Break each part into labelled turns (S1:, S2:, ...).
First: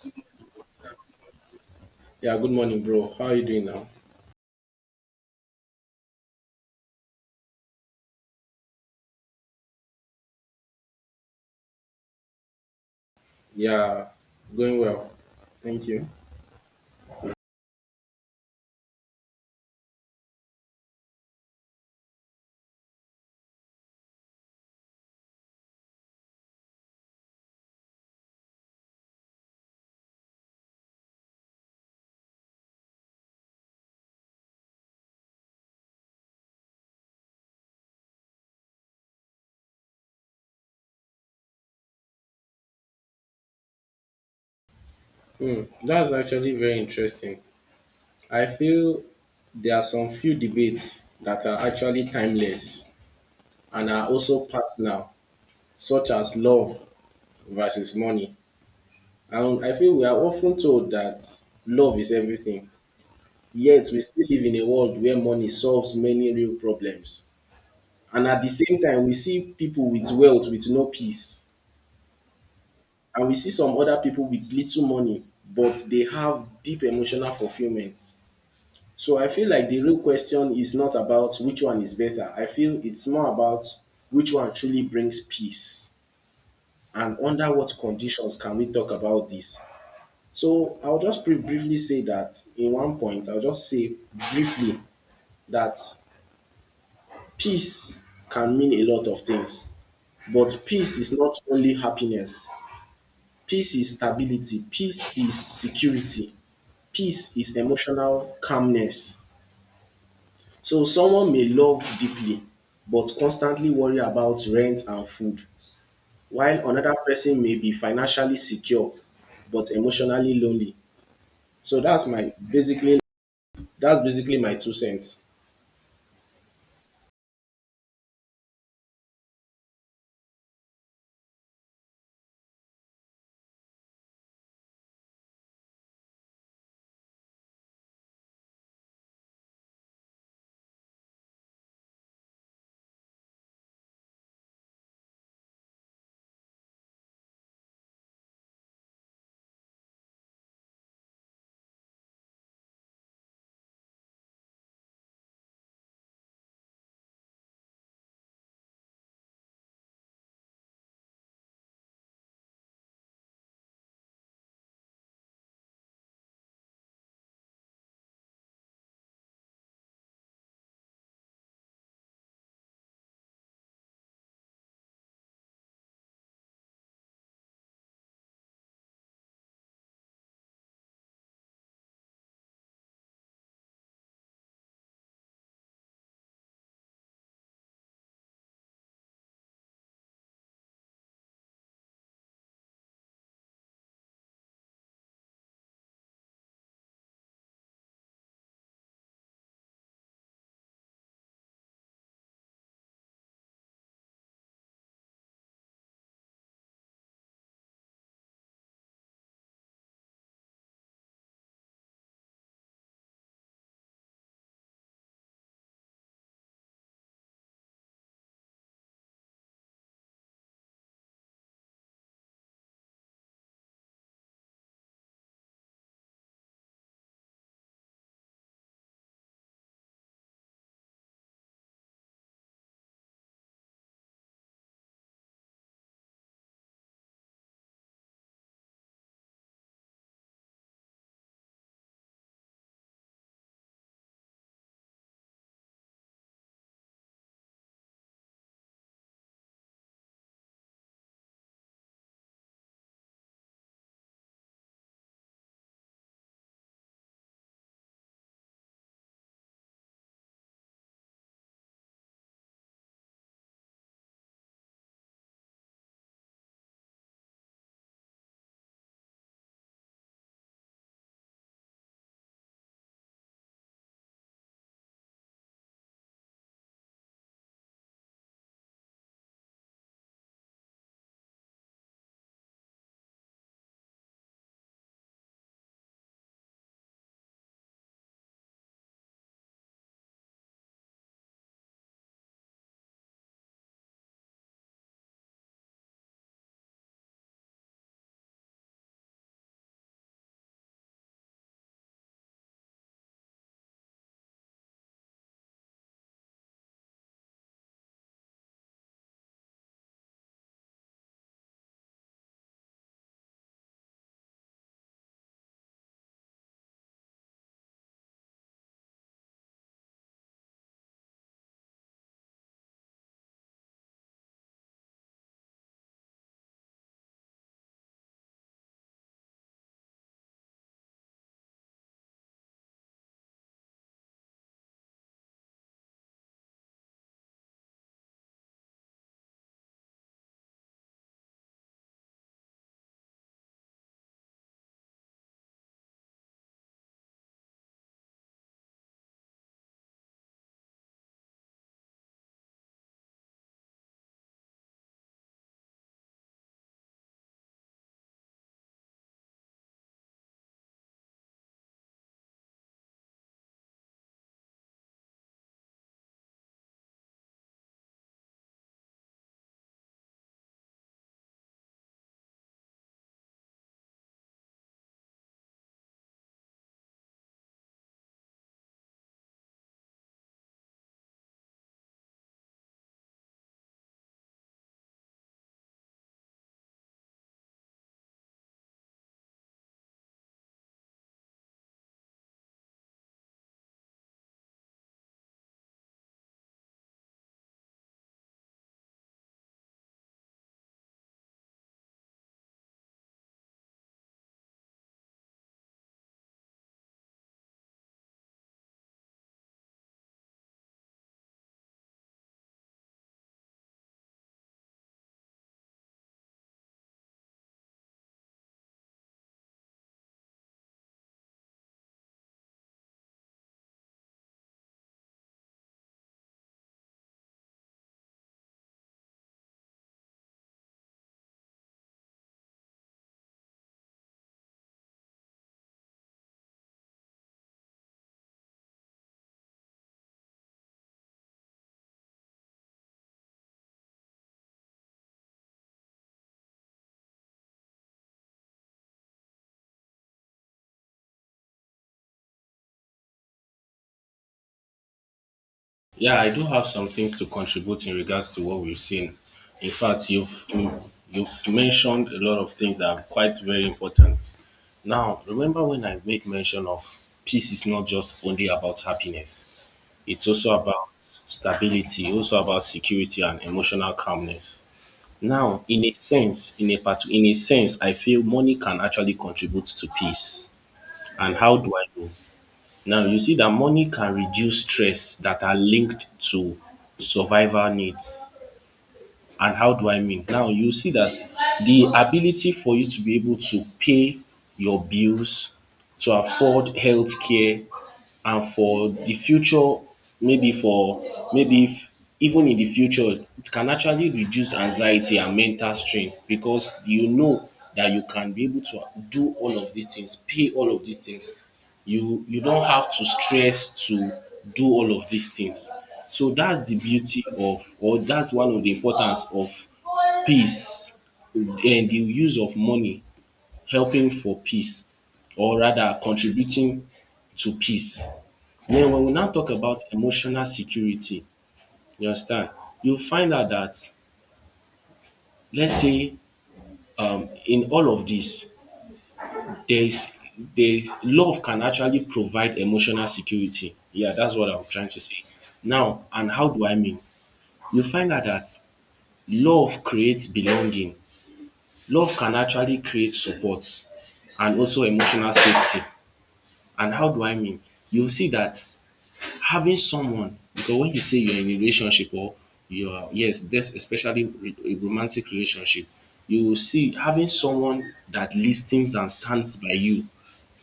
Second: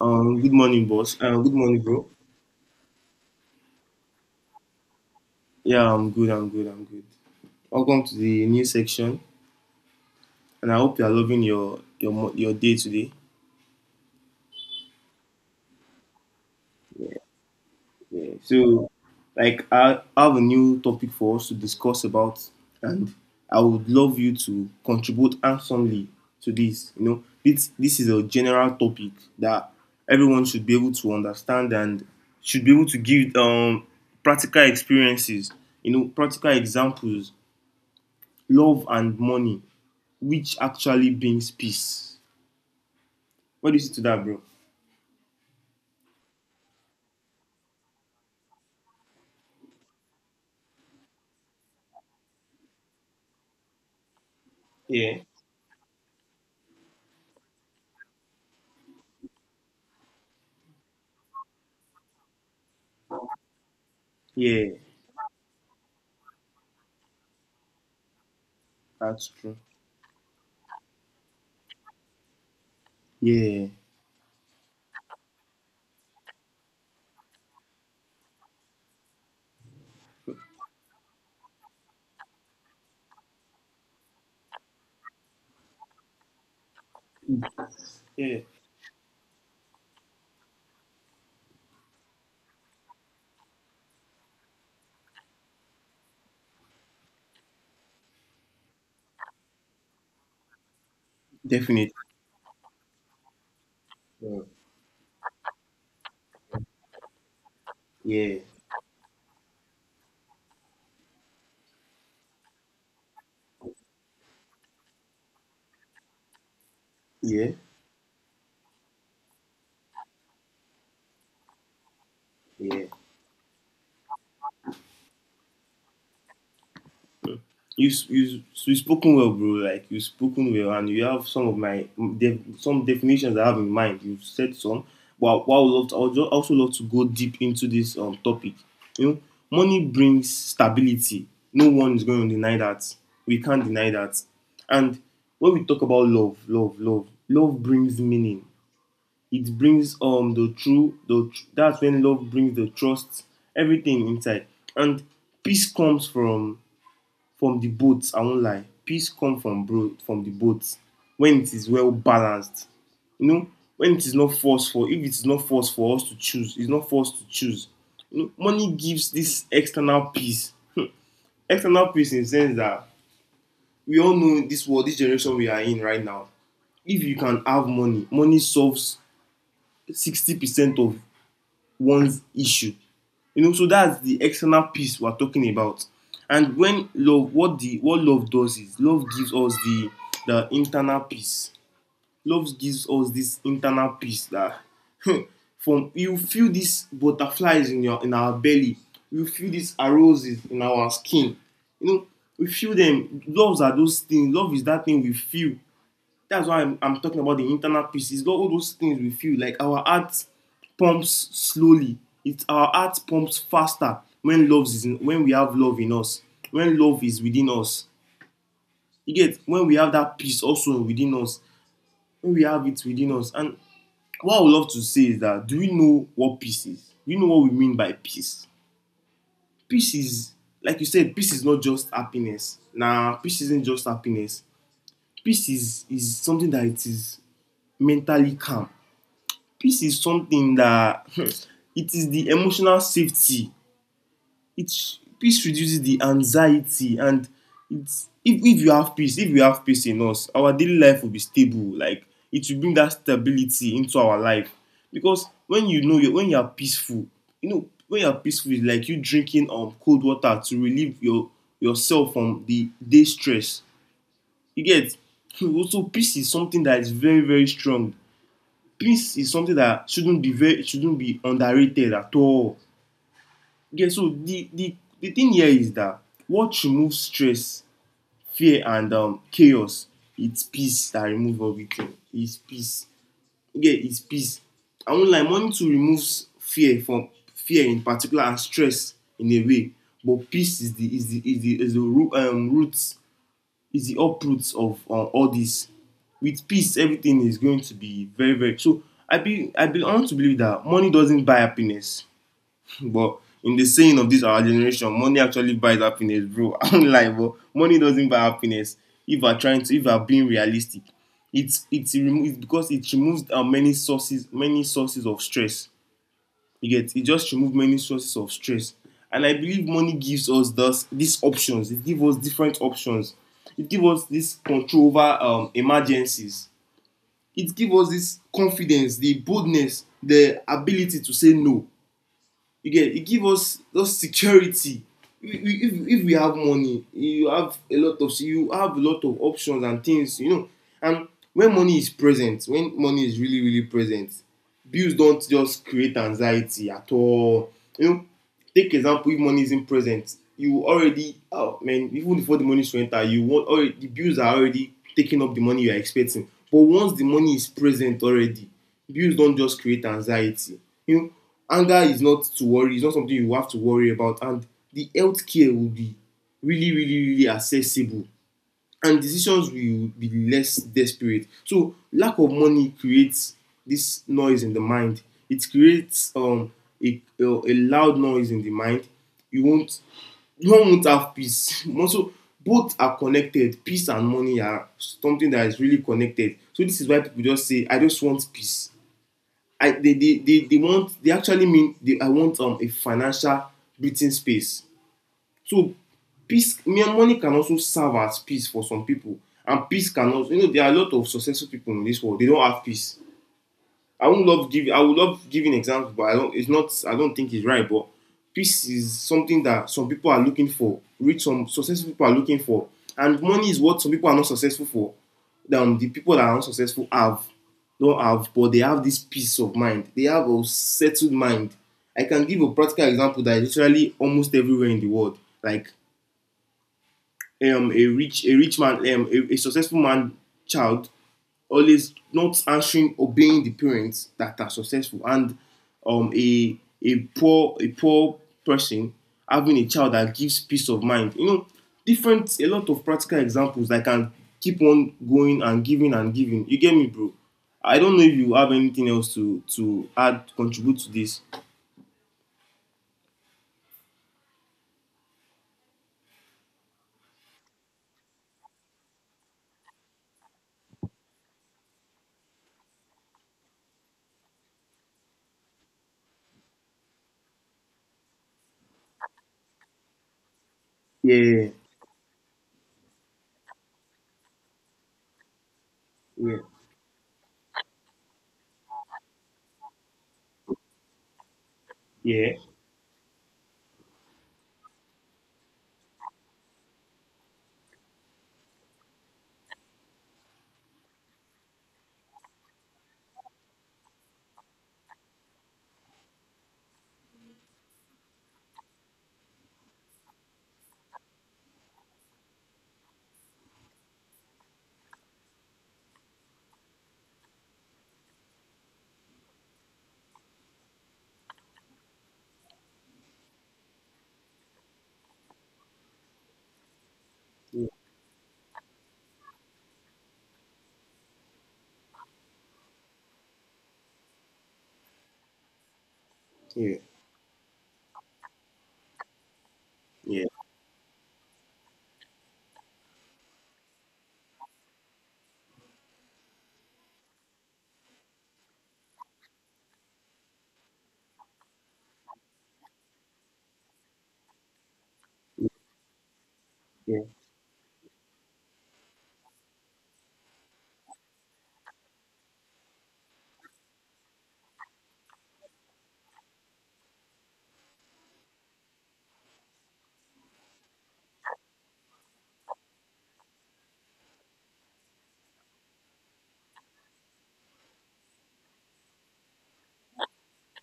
S1: Good morning, boss. Good morning, bro.
S2: Yeah, good morning, bro. How are you doing now?
S1: Yeah, I'm good. I'm good. I'm good. Welcome to the new section, and I hope you are loving your day today.
S2: Yeah, it's going well. Thank you.
S1: Yeah. So, like, I have a new topic for us to discuss about, and I would love you to contribute handsomely to this. You know, this is a general topic that everyone should be able to understand and should be able to give practical experiences. You know, practical examples, love and money, which actually brings peace. What do you say to that, bro?
S2: Hmm, that's actually very interesting. I feel there are some few debates that are actually timeless and are also personal,
S1: Yeah.
S2: such as love versus money. And I feel we are often told that love is everything, yet we still live in a
S1: Yeah,
S2: world where money solves many real problems. And at the same time, we
S1: that's
S2: see
S1: true.
S2: people with wealth with no peace. And we see
S1: Yeah.
S2: some other people with little money, but they have deep emotional fulfillment. So I feel like the real question is not about which one is better. I feel it's more about which one truly brings peace and under what conditions
S1: Yeah.
S2: can we talk about this. So I'll just briefly say that in one point, I'll just say briefly that peace can mean a lot of things, but peace is not only
S1: Definitely.
S2: happiness. Peace is
S1: Mm.
S2: stability. Peace is security. Peace is emotional
S1: Yeah,
S2: calmness. So someone may love deeply but constantly worry about rent and food, while another person
S1: yeah,
S2: may be financially secure but emotionally lonely. So
S1: yeah.
S2: that's basically my two cents.
S1: You spoken well, bro. Like you spoken well, and you have some of my some definitions I have in mind. You've said some, but what I would love to, I would also love to go deep into this topic. You know, money brings stability. No one is going to deny that. We can't deny that. And when we talk about love, love brings meaning. It brings the that's when love brings the trust, everything inside, and peace comes from the both, I won't lie. Peace comes from, bro, from the both when it is well balanced. You know, when it is not forced for if it is not forced for us to choose, it's not forced to choose. You know, money gives this external peace. External peace in the sense that we all know this world, this generation we are in right now. If you can have money, money solves 60% of one's issue. You know, so that's the external peace we're talking about. And when love, what the what love does is love gives us the internal peace. Love gives us this internal peace that from you feel these butterflies in your in our belly. You feel these roses in our skin. You know, we feel them. Loves are those things. Love is that thing we feel, that's why I'm talking about the internal peace. It's got all those things with you. Like our heart pumps slowly. It's our heart pumps faster when love is in, when we have love in us. When love is within us. You get when we have that peace also within us. When we have it within us. And what I would love to say is that, do we know what peace is? Do you know what we mean by peace? Peace is, like you said, peace is not just happiness. Nah, peace isn't just happiness. Peace is something that it is mentally calm. Peace is something that it is the emotional safety, it peace reduces the anxiety. And it's if you have peace, if we have peace in us, our daily life will be stable. Like it will bring that stability into our life because when you know you when you are peaceful, you know when you are peaceful, it's like you drinking cold water to relieve yourself from the day stress. You get so peace is something that is very, very strong. Peace is something that shouldn't be underrated at all. Okay, so the thing here is that what removes stress, fear, and chaos, it's peace that removes everything. It's peace. Okay, it's peace. I won't lie, money to remove fear in particular and stress in a way, but peace is the is the is the is the root, root is the uproots of all this. With peace, everything is going to be very, very. So I want to believe that money doesn't buy happiness, but in the saying of this our generation, money actually buys happiness, bro. I'm like, but money doesn't buy happiness. If we're trying to, if we're being realistic, it's because it removes many sources of stress. You get it just removes many sources of stress. And I believe money gives us thus these options. It gives us different options. It gives us this control over emergencies. It gives us this confidence, the boldness, the ability to say no. You get e give us us security. If we if we have money, you have a lot of, you have a lot of options and things, you know. And when money is present, when money is really, really present, bills don't just create anxiety at all, you know. Take example, if money isn't present, you already, oh man, even before the money is to enter, you want already, the bills are already taking up the money you are expecting. But once the money is present already, bills don just create anxiety, you know. Anger is not to worry, it's not something you have to worry about. And the health care will be really, really, really accessible, and decisions will be less desperate. So lack of money creates this noise in the mind. It creates a loud noise in the mind. You won't you won't have peace. Also, both are connected. Peace and money are something that is really connected. So this is why people just say, I just want peace. I they want they actually mean they I want a financial breathing space. So peace, money can also serve as peace for some people, and peace can also, you know, there are a lot of successful people in this world. They don't have peace. I would love giving examples, but I don't. It's not. I don't think it's right. But peace is something that some people are looking for. Some successful people are looking for, and money is what some people are not successful for. Then the people that are not successful have don't have, but they have this peace of mind. They have a settled mind. I can give a practical example that is literally almost everywhere in the world. Like a rich man, a successful man, child always not answering obeying the parents that are successful, and um, a a poor person having a child that gives peace of mind, you know. Different, a lot of practical examples that can keep on going and giving and giving. You get me, bro? I don't know if you have anything else to add contribute to this.
S2: Yeah, I do have some things to contribute in regards to what we've seen. In fact, you've mentioned a lot of things that are quite very important. Now, remember when I made mention of peace is not just only about happiness. It's also about
S1: Yeah,
S2: stability, also about security and emotional calmness. Now,
S1: yeah,
S2: in a sense, I feel money can actually contribute to peace. And how do I know?
S1: yeah,
S2: Now, you see that money can reduce stress that are linked to survival needs. And how do I mean? Now you see that the ability for you to be able to pay your bills, to afford healthcare, and for the future, maybe if even in the future, it can actually reduce anxiety and mental strain because you know that you can be able to do all of these things, pay all of these things, you don't have to stress to do all of these things. So that's one of the importance of peace and the use of money helping for peace, or rather
S1: yeah, yeah,
S2: contributing to peace. Then when we now talk about
S1: yeah,
S2: emotional security, you understand, you find out that, let's say, in all of this, there is there is love can actually provide emotional security. Yeah, that's what I'm trying to say. Now, and how do I
S1: yeah,
S2: mean?
S1: yeah,
S2: You find out that love creates belonging. Love can actually create support and also emotional safety. And how do I mean? You see that having someone, because when you say you're in a relationship, or you are, yes, that's especially a romantic relationship, you will see having someone that listens and stands by you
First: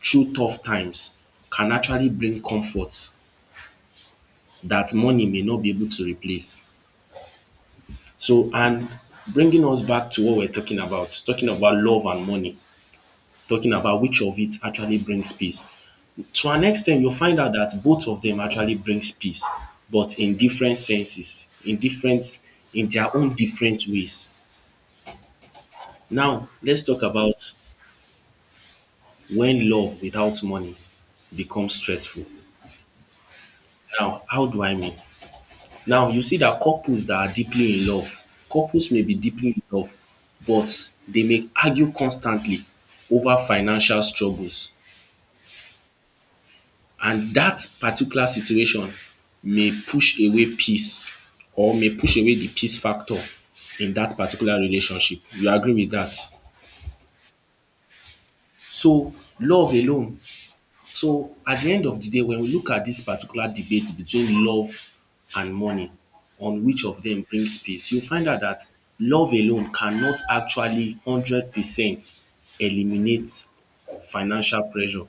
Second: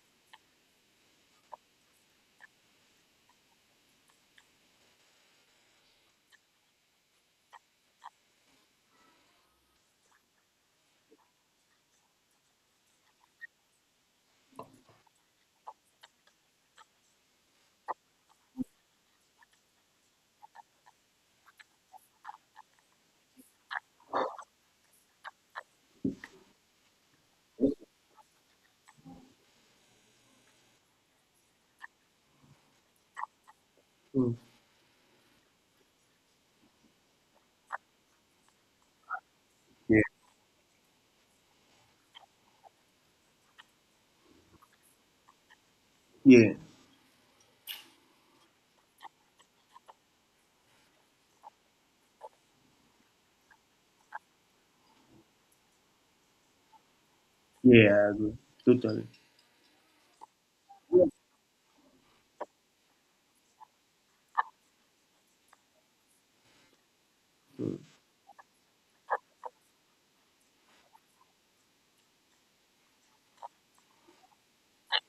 S2: through tough times can actually bring comfort that money may not be able to replace. So and bringing us back to what we're talking about, love and money, talking about which of it actually brings peace. To an extent, you'll find out that both of them actually brings peace, but in different senses, in their own different ways. Now let's talk about when love without money becomes stressful. Now how do I mean? Now you see that couples may be deeply in love,
S1: yeah.
S2: but they may argue constantly over financial struggles,
S1: Yeah.
S2: and dat particular situation may push away peace, or may push away the peace factor in dat particular relationship. You agree with dat?
S1: Yeah, I agree. Totally.
S2: So, love alone. So, at the end of the day, when we look at dis particular debate between love and money, on which of dem brings peace, you find out dat love alone cannot actually 100% eliminate financial pressure.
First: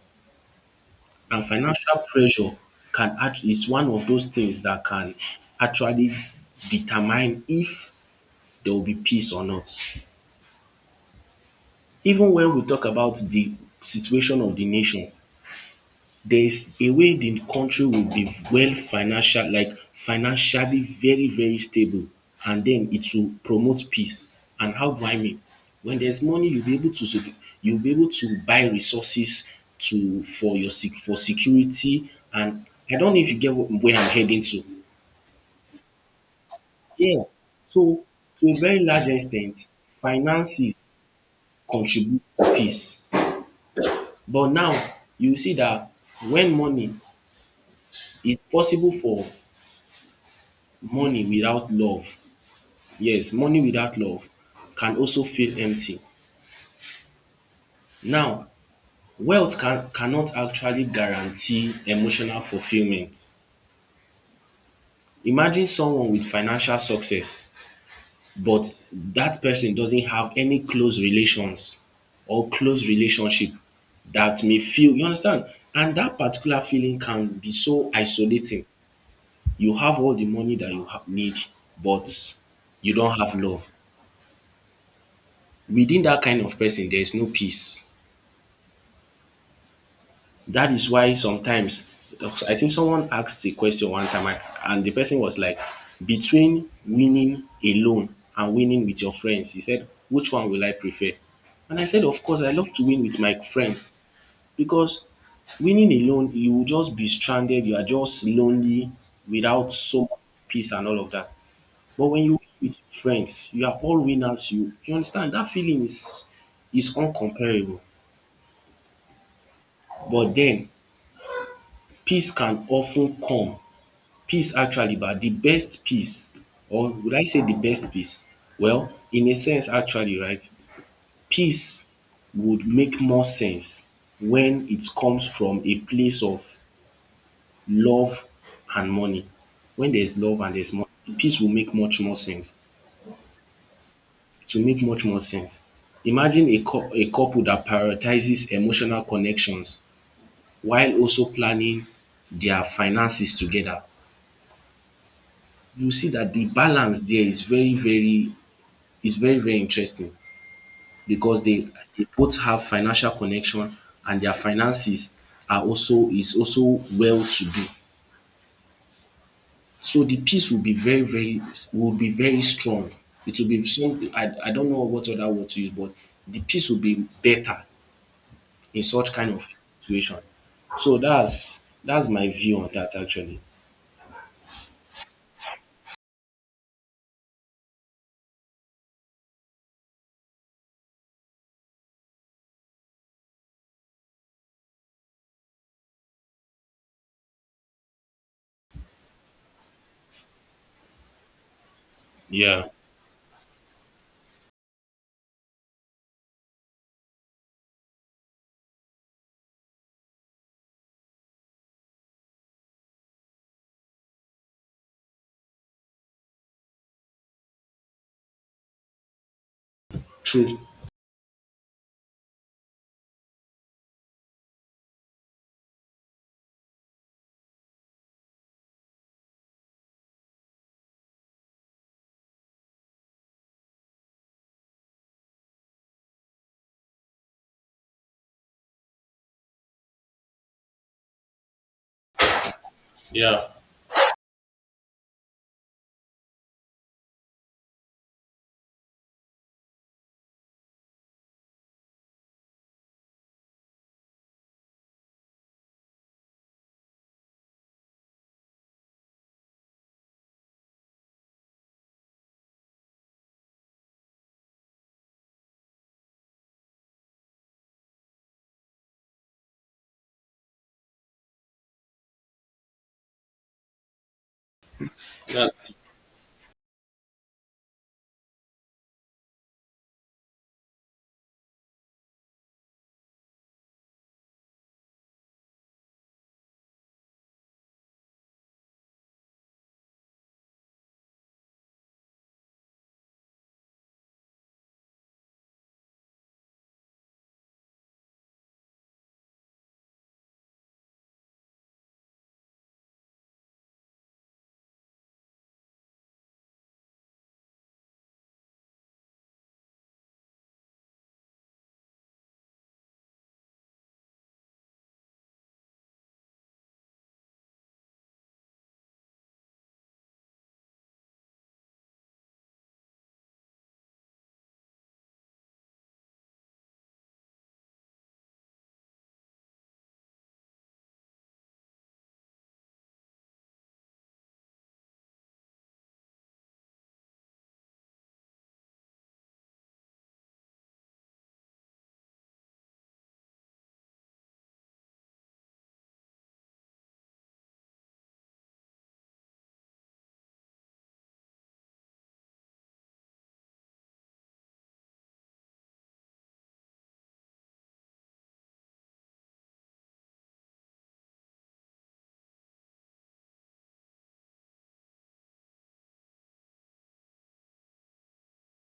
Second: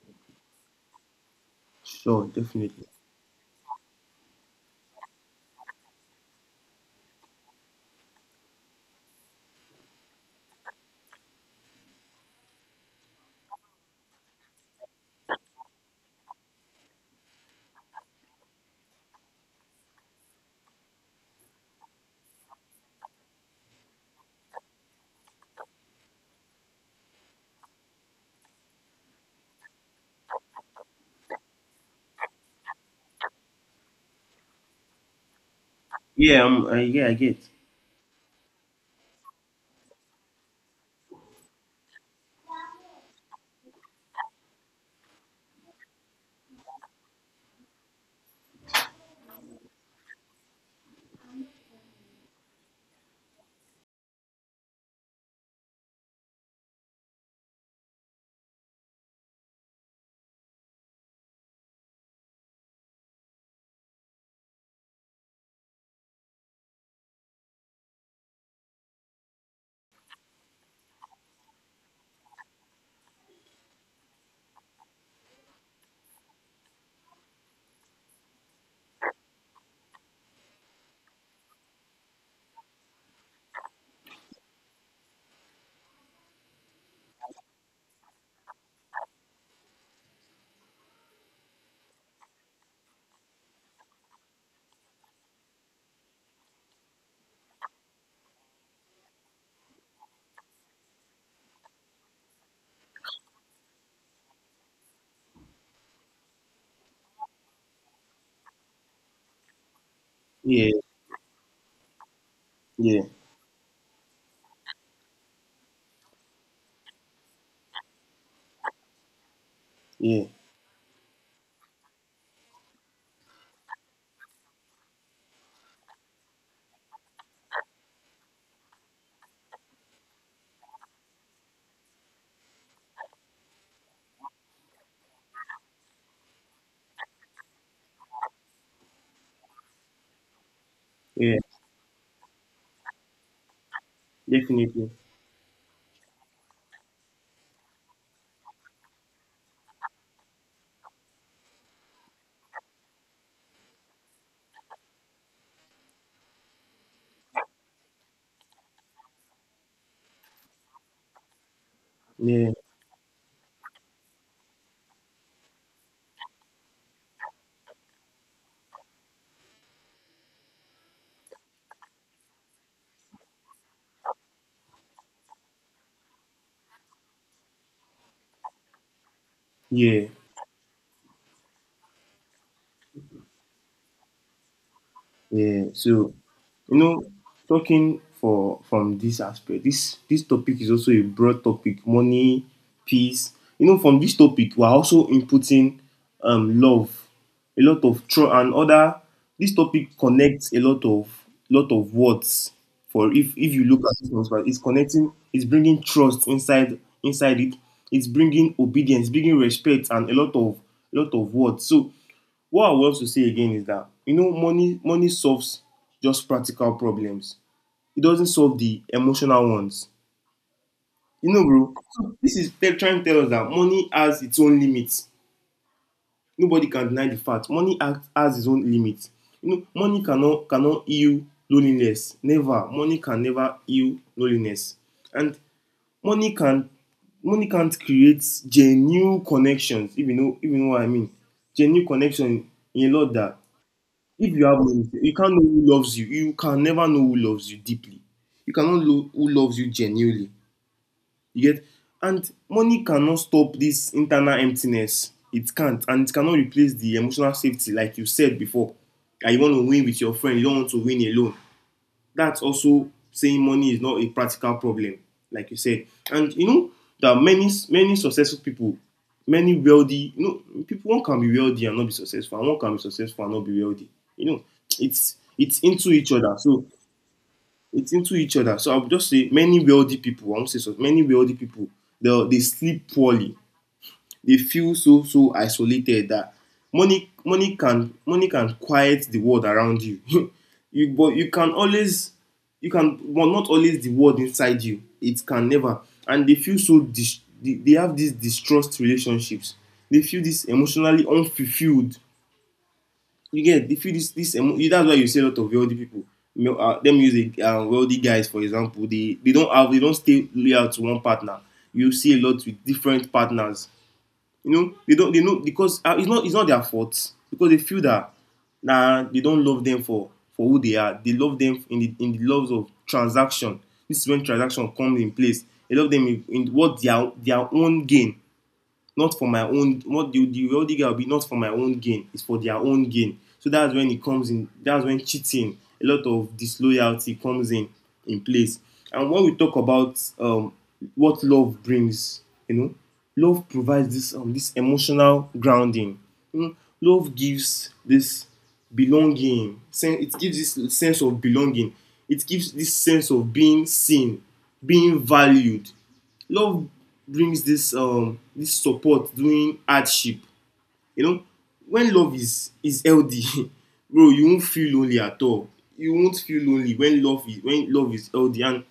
S2: And financial
S1: Sure,
S2: pressure
S1: definitely.
S2: can act is one of those things that can actually determine if there will be peace or not. Even when we talk about the situation of the nation, there's a way the country will be financially very very stable, and then it will promote peace. And how do I mean? When there's money, you'll be able to buy resources to for your sec for security, and I don't know if you get wh where I'm heading to.
S1: Yeah, yeah, I
S2: Yeah.
S1: get.
S2: So to a very large extent, finances contribute to peace. But now you see that, when money it's possible for money without love yes money without love can also feel empty. Now wealth cannot actually guarantee emotional fulfilment. Imagine someone with financial success, but that person doesn't have any close relations or close relationship. That may feel, you understand, and that particular feeling can be so isolating. You have all the money that you have, need, but you don't have love. Within that kind of person there is no peace. That is why sometimes I think someone asked the question one time, and the person was like, between winning alone and winning with your friends, he said, which one will I prefer? And I said, of course, I love to win with my friends, because winning alone, you will just be stranded. You are just lonely without so much
S1: Yeah,
S2: peace and all of that. But when you win with your
S1: yeah,
S2: friends, you are all winners. You understand that feeling is uncomparable.
S1: yeah,
S2: But then peace can often come. Peace actually, but the best peace, or would I say the best peace? Well, in a sense actually, right, peace would make more sense when it comes from a place of love and money. When there's love and there's money,
S1: yeah,
S2: peace will make much more sense. It will make
S1: definitely.
S2: much more sense. Imagine a couple that prioritizes emotional connections while also planning their finances together. You see that the balance there is very. It's very, very interesting because they both
S1: Yeah,
S2: have financial connection, and their finances are also is also well to do. So the peace will be very, very, will be very strong. It will be some I, don't know what other word to use, but the peace will be better in such kind of
S1: yeah.
S2: situation. So that's my view on that actually.
S1: Yeah, so you know, talking for from this aspect, this topic is also a broad topic. Money, peace. You know, from this topic, we're also inputting love, a lot of trust and other. This topic connects a lot of, lot of words.
S2: Yeah.
S1: For if you look at this one, right, it's connecting. It's bringing trust inside it. It's bringing obedience, bringing respect, and a lot of, lot of words. So what I want to say again is that, you know, money solves just practical problems. It doesn't solve the emotional ones.
S2: True.
S1: You know, bro, so this is trying to tell us that money has its own limits. Nobody can deny the fact money act has its own limits. You know, money cannot heal loneliness. Never. Money can never heal loneliness. And money can money can't create genuine connections, if you know, what I mean. Genuine connection in a lot that
S2: Yeah.
S1: if you have money, you can't know who loves you. You can never know who loves you deeply. You cannot know who loves you genuinely. You get and money cannot stop this internal emptiness. It can't, and it cannot replace the emotional safety, like you said before. That you want to win with your friend, you don't want to win alone. That's also saying money is not a practical problem, like you said. And you know, there are many, many successful people, many wealthy. You know, people, one can be wealthy and not be successful, and one can be successful and not be wealthy. You know, it's
S2: That's
S1: into each other. So it's into each other. So I would just say many wealthy people. I won't say so. Many wealthy people. They sleep poorly. They feel so, so isolated that money can quiet the world around you. You but you can always, you can but not always the world inside you. It can never. And they feel so dis they have this distrust relationships. They feel this emotionally unfulfilled. You get they feel this this emo That's why you see a lot of wealthy people, male let me use a wealthy guys for example. They don't stay loyal to one partner, you see a lot with different partners. You know, they know because it's not their fault, because they feel that, nah, they don't love them for who they are. They love them in the love of transaction. This is when transaction comes in place, they love them in what their own gain, not for my own what the wealthy guy will be, not for my own gain, it's for their own gain. So that's when it comes in, that's when cheating, a lot of disloyalty comes in place. And when we talk about, what love brings, you know, love provides this emotional grounding, you know. Love gives this belonging, it gives this sense of belonging, it gives this sense of being seen, being valued. Love brings this support during hardship, you know. When love is healthy, bro, you won't feel lonely at all. You won't feel lonely when love is healthy, and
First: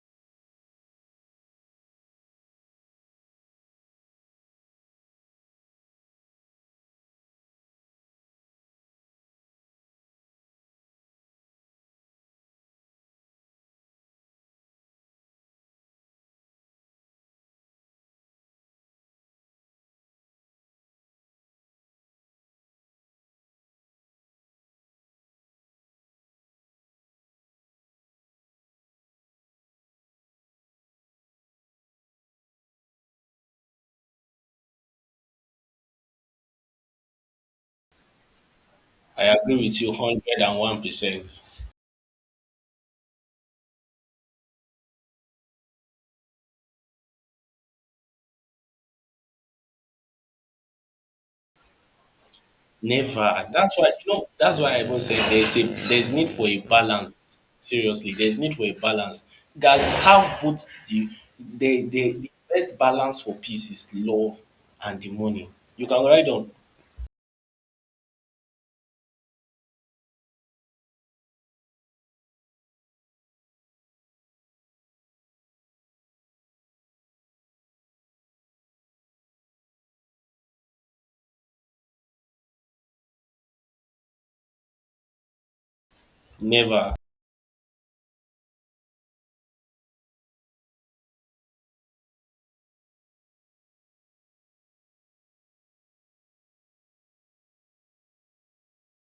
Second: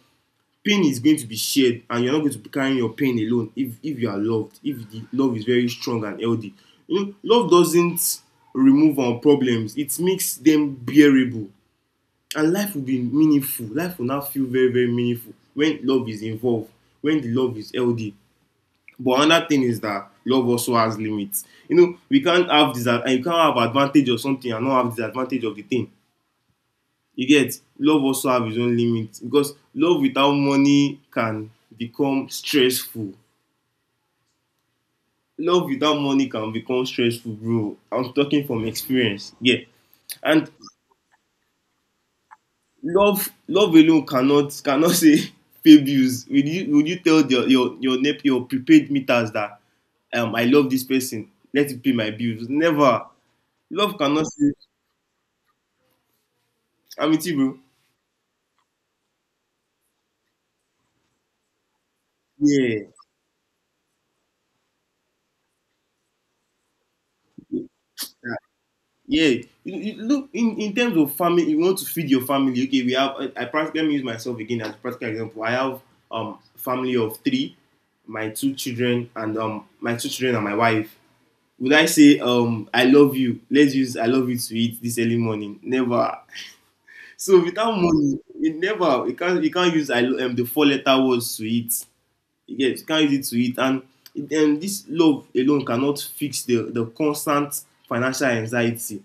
S1: pain is going to be shared, and you're not going to be carrying your pain alone if you are loved, if the love is very strong and healthy. You know, love doesn't remove our problems, it makes them bearable. And life will now feel very, very meaningful when love is involved, when the love is healthy. But another thing is that love also has limits. You know, we can't have this, and you can't have advantage of something and not have disadvantage of the thing. You get love also have its own limits, because love without money can become stressful. Love without money can become stressful, bro. I'm talking from
S2: I
S1: experience.
S2: agree
S1: Yeah.
S2: with you hundred
S1: And
S2: and one percent.
S1: love alone cannot say, pay bills. Would you tell your prepaid meters that, I love this person, let it pay my bills? Never.
S2: Never. That's why
S1: Love
S2: you
S1: cannot
S2: know.
S1: save.
S2: That's why I even said there's a there's need for a
S1: I'm with you,
S2: balance.
S1: bro.
S2: Seriously, there's need for a balance. Guys, have both the best
S1: Yeah,
S2: balance for peace is love and the money. You can ride on.
S1: yeah, yeah. Look, in terms of family, you want to feed your family. Okay, we have. I practically, let me use myself again as a practical example. I have family of three, my two children and my wife. Would I say, I love you? Let's use I love you to eat this early morning. Never.
S2: Never.
S1: So without money, it never. You can't. You can't use the four letter words to eat. Yes. You get it? Can't use it to eat. And this love alone cannot fix the constant financial anxiety.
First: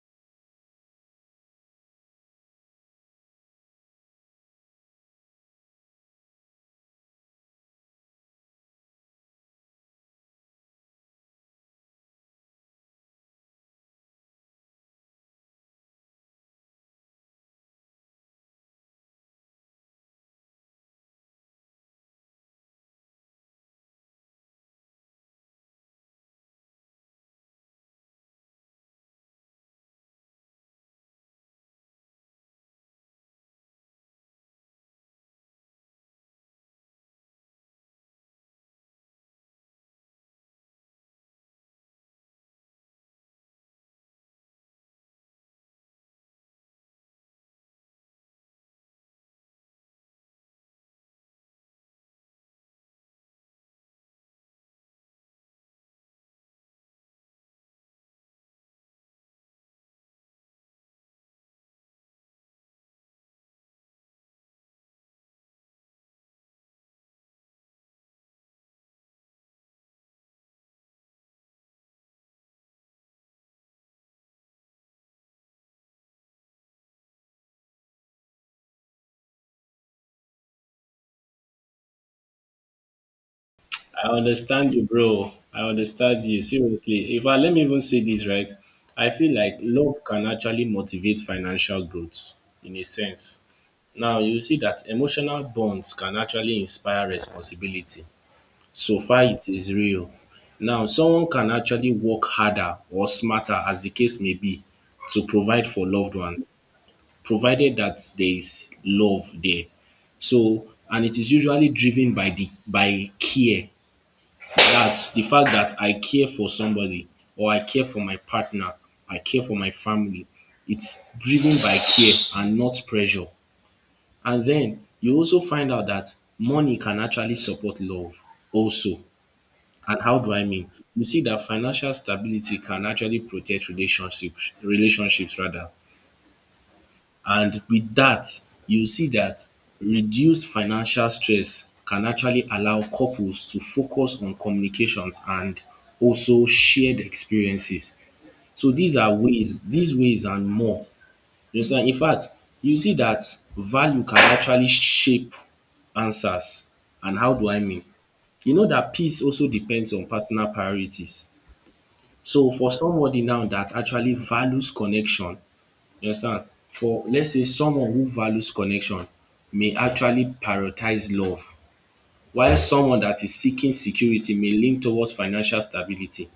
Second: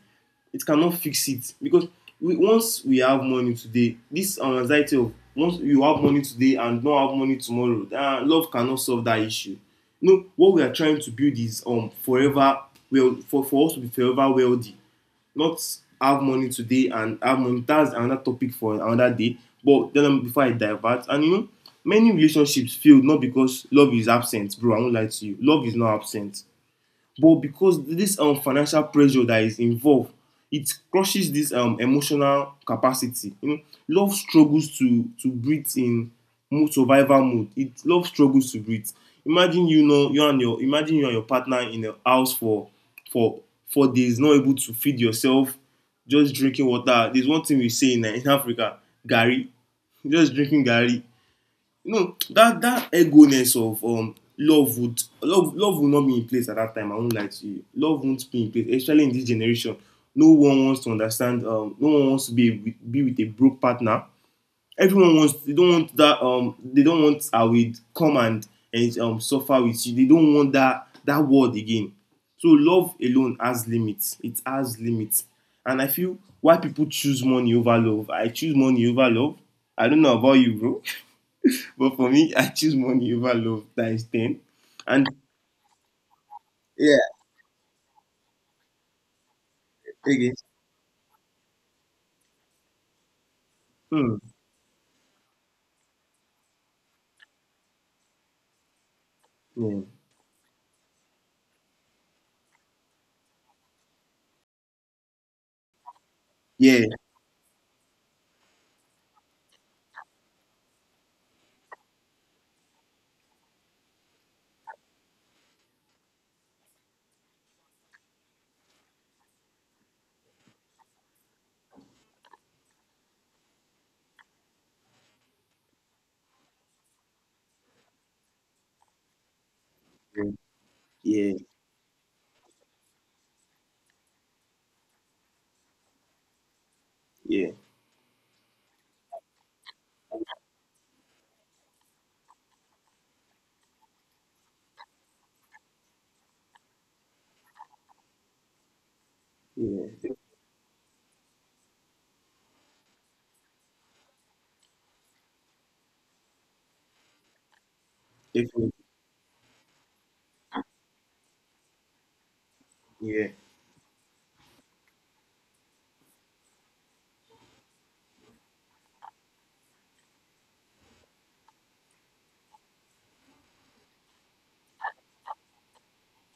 S1: It cannot fix it. Because once we have money today, this anxiety of once you have money today and not have money tomorrow, love cannot solve that issue. You know, what we are trying to build is forever, for us to be forever wealthy, not have money today and have money. That's another topic for another day. But then, before I divert, and you know, many relationships fail not because love is absent, bro. I won't lie to you. Love is not absent, but because this financial pressure that is involved, it crushes this emotional capacity, you know. Love struggles to breathe in mood survival mode, it love struggles to breathe. Imagine, you know, you and your partner in a house for for 4 days not able to feed yourself, just drinking water. There is one thing we say in Africa: garri. Just drinking garri. You know, that egoness of love, would love love would not be in place at that time. I won't lie to you, love won't be in place, especially in this generation. No one wants to understand, no one wants to be with a broke partner. Everyone wants They don't want that, they don't want I will come and suffer with you, they don't want that word again. So love alone has limits, it has limits. And I feel why people choose money over love, I choose money over love. I don't know about you, bro. But for me, I choose money over love times
S2: I
S1: ten.
S2: understand you,
S1: And
S2: bro. I understand you.
S1: yeah,
S2: Seriously. If I Let me even say this right, I feel like love can
S1: okay.
S2: actually motivate financial growth in a sense.
S1: Hmm.
S2: Now you see that emotional bonds can actually inspire responsibility. So far it is real. Now, someone can actually work harder or smarter, as the case may be, to provide for loved ones,
S1: Yeah.
S2: provided that there is love there. So, and it is usually driven by the by care. That's the fact that I care for somebody, or I care for my partner, I care for my family. It's driven by care and not pressure. And then you also find out that money can actually support love also. And how
S1: Yeah.
S2: do I mean? You see
S1: Yeah.
S2: that financial stability can actually protect relationships, relationships rather.
S1: Yeah.
S2: And with that, you see that reduced financial stress can actually allow couples to focus on communications and also shared experiences. So these are ways,
S1: Yeah.
S2: these
S1: Yeah.
S2: ways and more. You understand? In fact, you see that value can actually shape answers. And how do I mean? You know
S1: Definitely.
S2: that peace also depends on personal priorities. So for somebody
S1: Yeah.
S2: now that actually values connection, you understand, for let's say someone who values connection may actually prioritize love, while someone that is seeking security may lean towards financial stability.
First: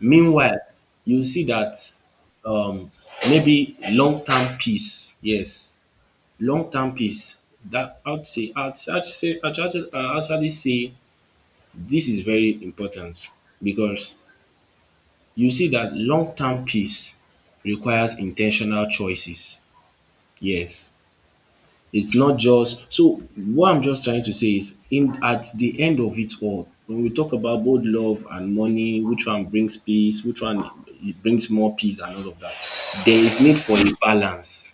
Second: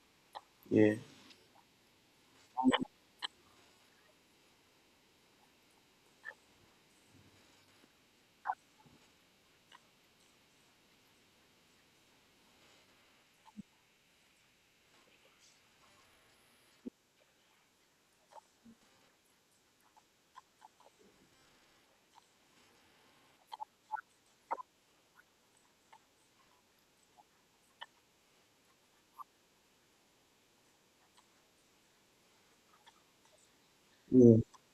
S2: Meanwhile,
S1: Yeah.
S2: you see that um maybe long term peace, yes, long term peace. That I'd say I'd say I'd actually say this is very important because you see that long-term peace requires intentional choices. Yes, it's not just, so what I'm just trying to say is, in at the end of it all, when we talk about both love and money, which one brings peace, which one brings more peace and all of that, there is need for a
S1: Yeah.
S2: balance.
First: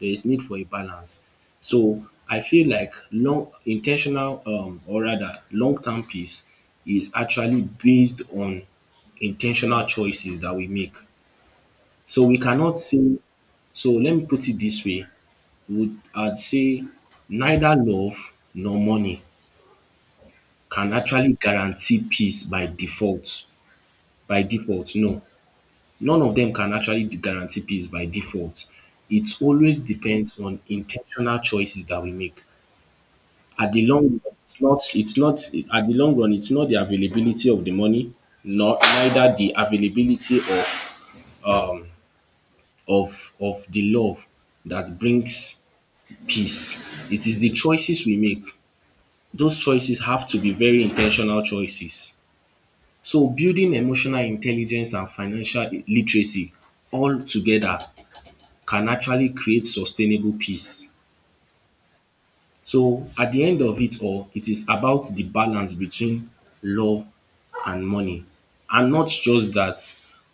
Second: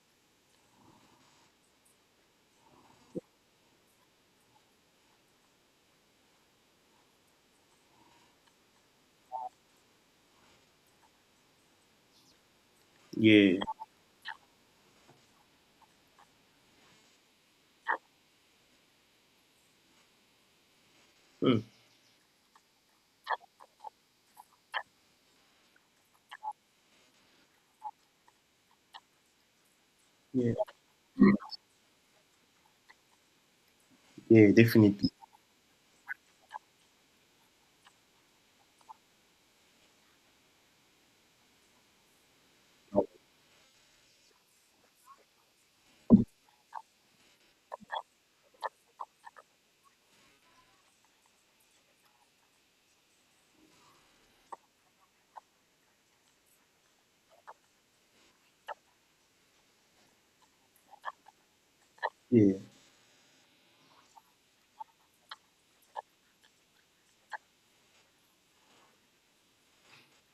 S2: There is need for a balance. So I feel like long intentional or rather long-term peace is actually based on intentional choices that we make. So we cannot say,
S1: Yeah.
S2: so let me put it this way. Would I'd say neither love nor money can actually
S1: Hmm.
S2: guarantee peace by default. By default, no. None of them can actually guarantee peace by default. It always depends
S1: Yeah.
S2: on intentional choices that we make. At the long run,
S1: Yeah. Definitely.
S2: it's not the availability of the money, nor neither the availability of um the love that brings peace. It is the choices we make. Those choices have to be very intentional choices. So building emotional intelligence and financial literacy all together can actually create sustainable peace.
S1: Yeah.
S2: So at the end of it all, it is about the balance between love and money. And not just that,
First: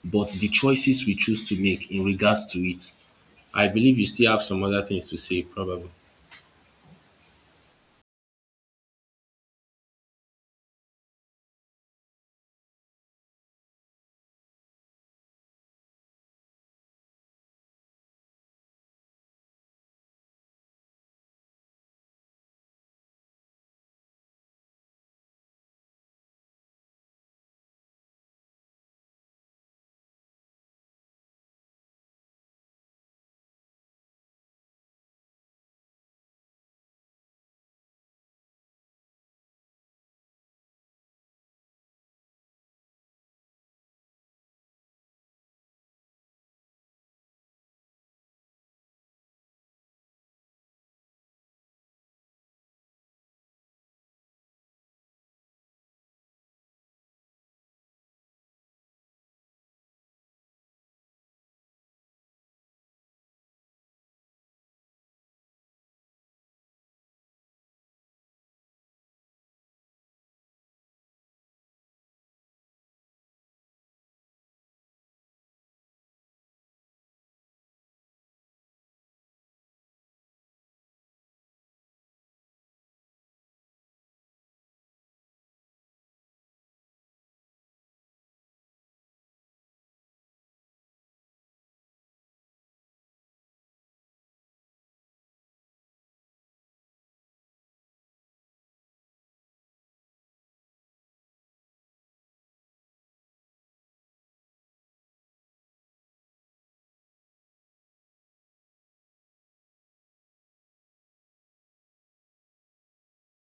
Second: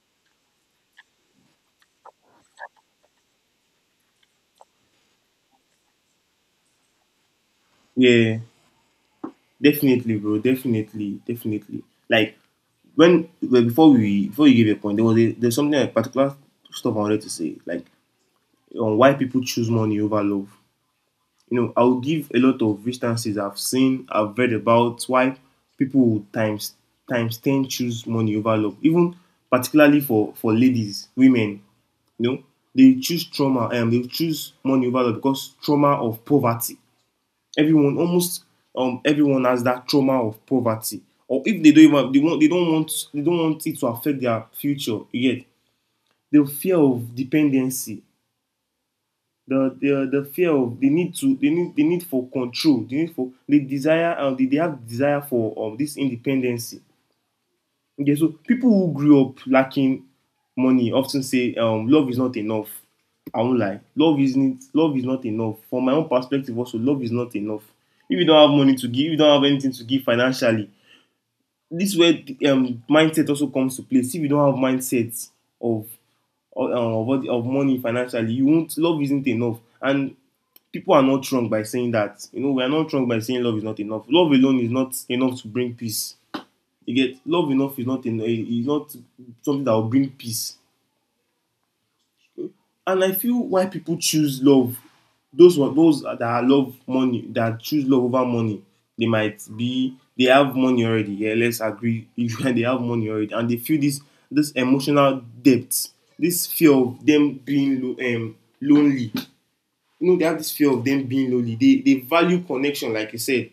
S2: but the choices we choose to make in regards to it. I believe you still have some other things to say, probably.
S1: Yeah. Definitely, bro. Definitely. Definitely. Like, when before we before you give a point, there was there's something, a particular stuff I wanted to say, like, on why people choose money over love. You know, I'll give a lot of instances I've seen, I've read about why people would times 10 choose money over love. Even particularly for ladies, women, you know, they choose money over love because trauma of poverty. Almost, everyone has that trauma of poverty. Or if they don't even they want they don't want they don't want it to affect their future yet. The fear of dependency, the fear of, they need for control, they need for they desire, they have desire for, this independency. Okay, so people who grew up lacking money often say, love is not enough. I won't lie, love is not enough. From my own perspective also, love is not enough. If you don't have money to give, if you don't have anything to give financially, this is where the, mindset also comes to play. If you don't have mindset of of money financially, you won't, love isn't enough. And people are not wrong by saying that. You know, we are not wrong by saying love is not enough. Love alone is not enough to bring peace. You get love enough is not is not something that will bring peace. And I feel why people choose love. Those that love money that choose love over money, they might be they have money already. Yeah, let's agree. They have money already, and they feel this emotional depth, this fear of them being lonely. You know, they have this fear of them being lonely. They value connection, like I said,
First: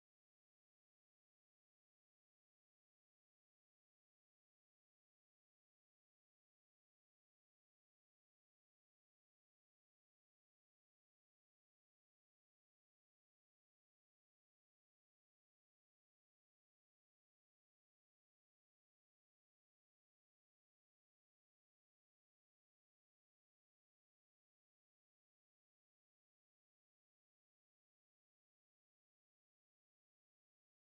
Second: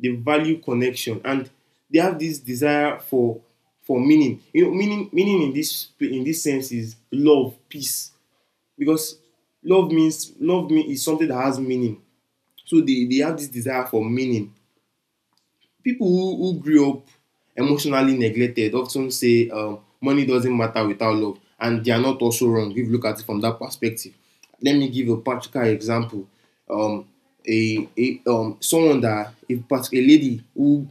S1: they value connection, and they have this desire for meaning. You know, meaning in this sense is love, peace, because love mean is something that has meaning. So they have this desire for meaning. People who grew up emotionally neglected of ten say, money doesn't matter without love, and they are not also wrong if you look at it from that perspective. Let me give a practical example. um, a someone that a partic- a lady who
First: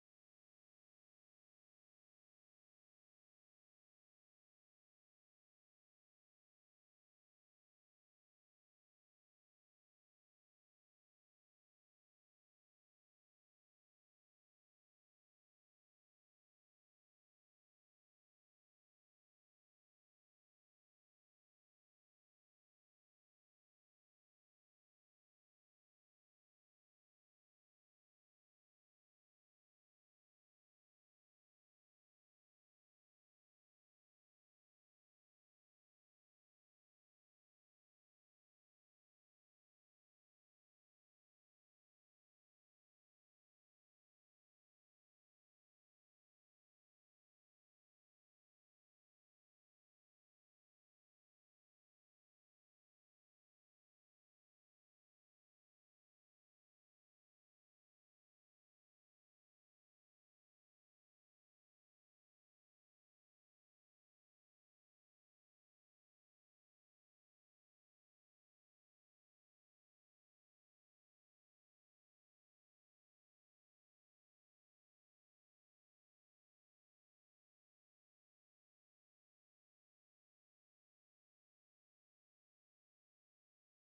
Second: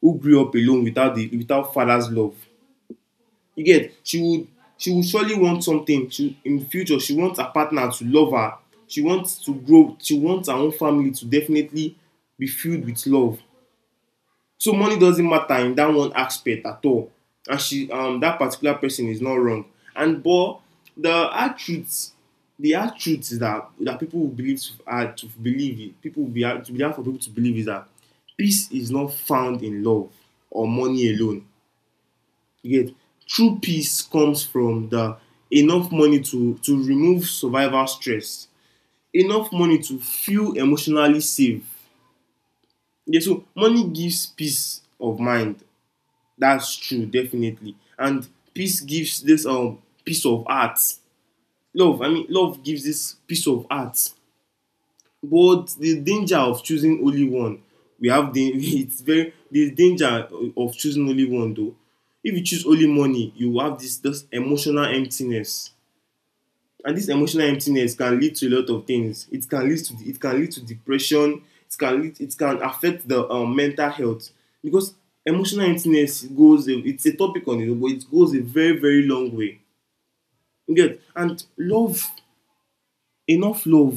S1: who grew up alone without the without father's love. You get, she would surely want something. She In the future, she wants her partner to love her. She wants to grow, she wants her own family to definitely be filled with love. So money doesn't matter in that one aspect at all. And she um that particular person is not wrong. And but the hard truth, is that people will believe to, to believe it, people will be hard to, be hard for people to believe is that peace is not found in love or money alone. You get, true peace comes from the enough money to remove survival stress, enough money to feel emotionally safe. Yeah, so money gives peace of mind. That's true, definitely. And peace gives this peace of heart. Love, I mean, love gives this peace of heart. But the danger of choosing only one, we have the it's very, the danger of choosing only one though. If you choose only money, you have this emotional emptiness. And this emotional emptiness can lead to a lot of things, it can lead to depression. It can affect the, mental health, because emotional emptiness goes it's a topic on it, but it goes a very, very long way. You get, and love enough love,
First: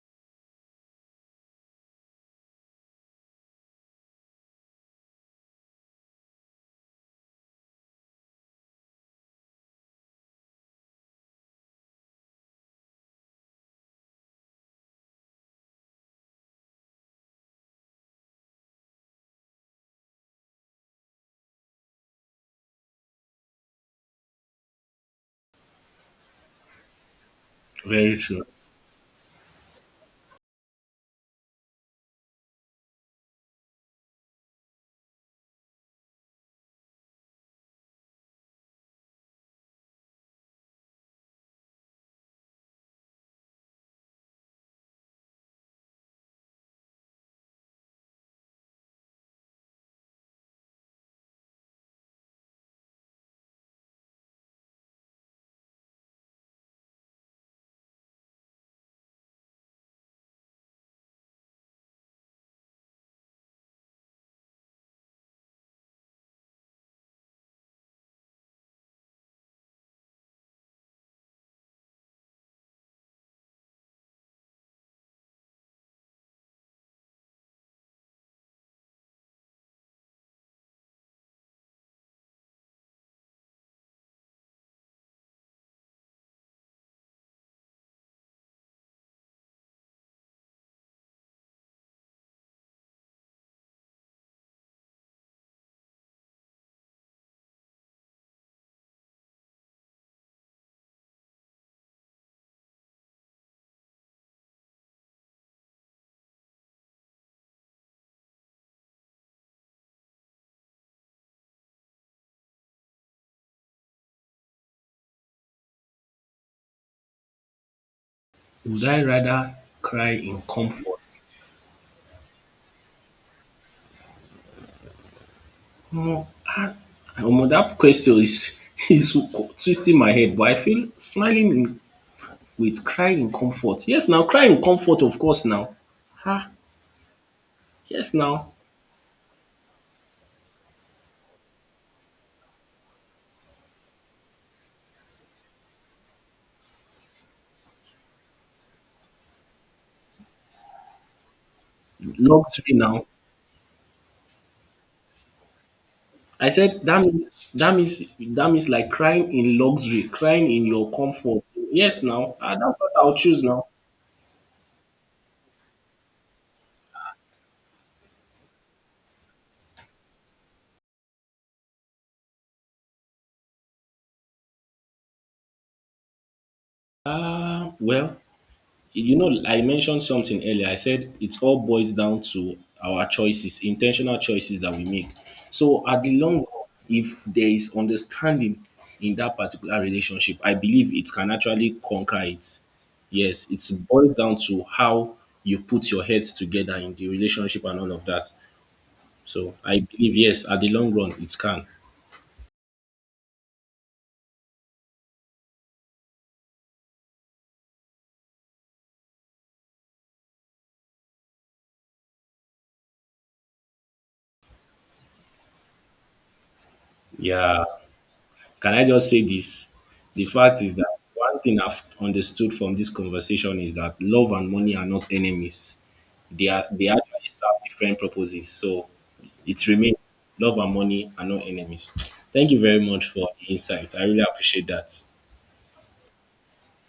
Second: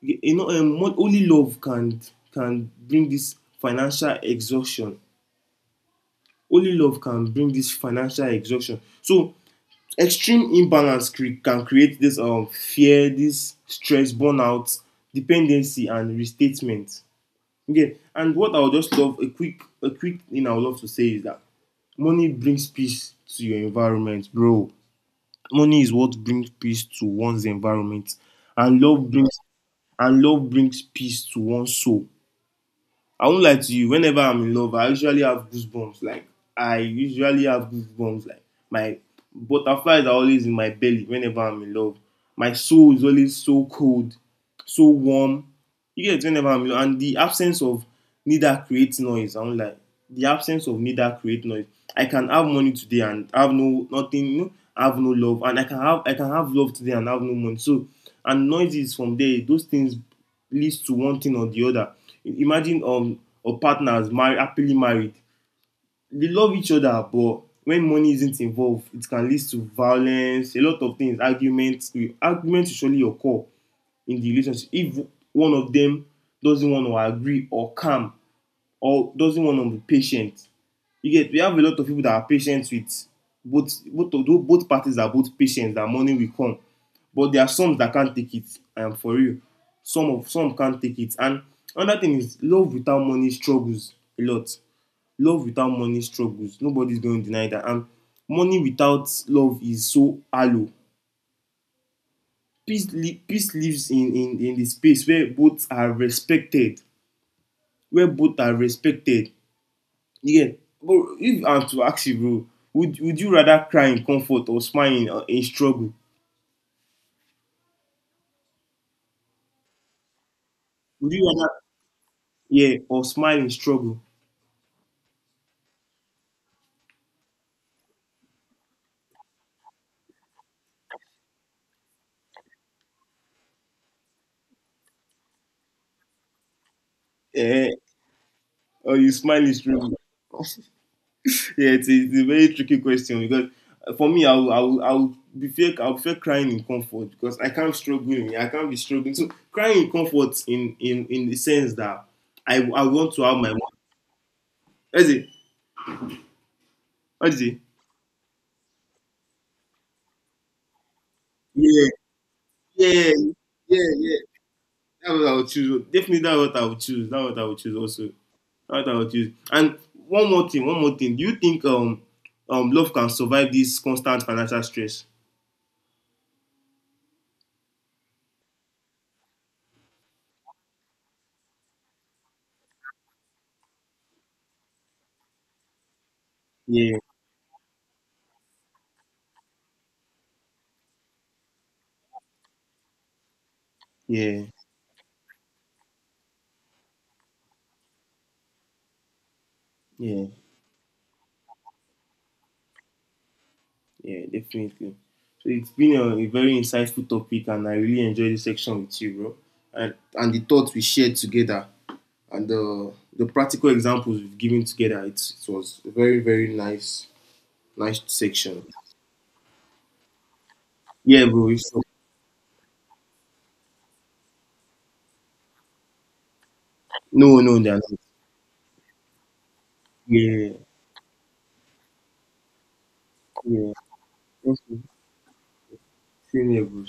S1: you know, only love can bring this financial exhaustion. Only love can bring this financial exhaustion. So extreme imbalance can create this, fear, this stress, burnout, dependency, and restatement. Okay, and what I would just love, a quick thing I would love to say is that money brings peace to your environment, bro. Money is what brings peace to one's environment.
S2: Very true.
S1: And love brings and love brings peace to one's soul. I won't lie to you. Whenever I'm in love, I usually have goosebumps. Like, I usually have goosebumps. Like, my butterflies are always in my belly whenever I'm in love. My soul is always so cold, so warm. You get it whenever I'm in love. And the absence of neither creates noise. I won't lie. The absence of neither creates noise. I can have money today and have no nothing. You know, have no love. And I can have love today and have no money. So, and noises from there, those things leads to one thing or the other. Imagine, or partners married, happily married. They love each other, but when money isn't involved, it can lead to violence, a lot of things, arguments. Arguments will surely occur in the relationship if one of them doesn't want to agree or calm, or doesn't want to be patient. You get, we have a lot of people that are patient with both of those, both parties are both patient that money will come. But there are some that can't take it. I am, for real, some can't take it. And another thing is love without money struggles a lot. Love without money struggles, nobody's going to deny that. And money without love is so hollow. Peace lives in the space where both are respected, where both are respected. Yeah, bro. If I'm to ask you, bro, would you rather cry in comfort or smile in struggle?
S2: Would I rather cry in
S1: Would
S2: comfort?
S1: you rather, yeah, or smile in struggle?
S2: No, ah, omo dat question is is twisting my head, but I feel smiling in with cry in comfort. Yes now, cry in comfort of course now. Ah,
S1: Yeah,
S2: yes now,
S1: or you smile in struggle? Yeah, it's a very tricky question because, for me, I will fear crying in comfort because I can't struggle. I can't be struggling. So crying in comfort in the sense that I
S2: luxury
S1: I
S2: now.
S1: want to have my. What is it?
S2: I said that
S1: What is
S2: means
S1: it?
S2: like crying in luxury, crying in your comfort.
S1: Yeah,
S2: Yes now, dat's what
S1: yeah,
S2: I'll choose now.
S1: yeah, yeah. That's what I would choose. Definitely, that's what I would choose. That's what I would choose. Also, that's what I would choose. And one more thing, one more thing. Do you think love can survive this constant financial stress?
S2: Well, you know, I mentioned something earlier. I said it all boils down to our choices, intentional choices that we make. So, at the long run,
S1: Yeah,
S2: if there is understanding in that particular relationship, I believe it can actually conquer it. Yes, it boils down
S1: yeah,
S2: to how you put your heads together in the relationship and all of that. So, I believe,
S1: yeah,
S2: yes, at the long run, it can.
S1: yeah. Definitely. So it's been a very insightful topic, and I really enjoyed this section with you, bro. And the thoughts we shared together, and the practical examples we've given together. It was a very, very
S2: Yeah.
S1: nice section.
S2: Can I just say this? The fact is that
S1: Yeah,
S2: one
S1: bro.
S2: thing
S1: It's, so,
S2: I've understood from this conversation is that love and money are not enemies. They actually
S1: no,
S2: serve
S1: no, they're not.
S2: different purposes. So it remains,
S1: Yeah,
S2: love and money are not enemies. Thank you very much for the insight. I really appreciate
S1: yeah.
S2: that.
S1: 训练部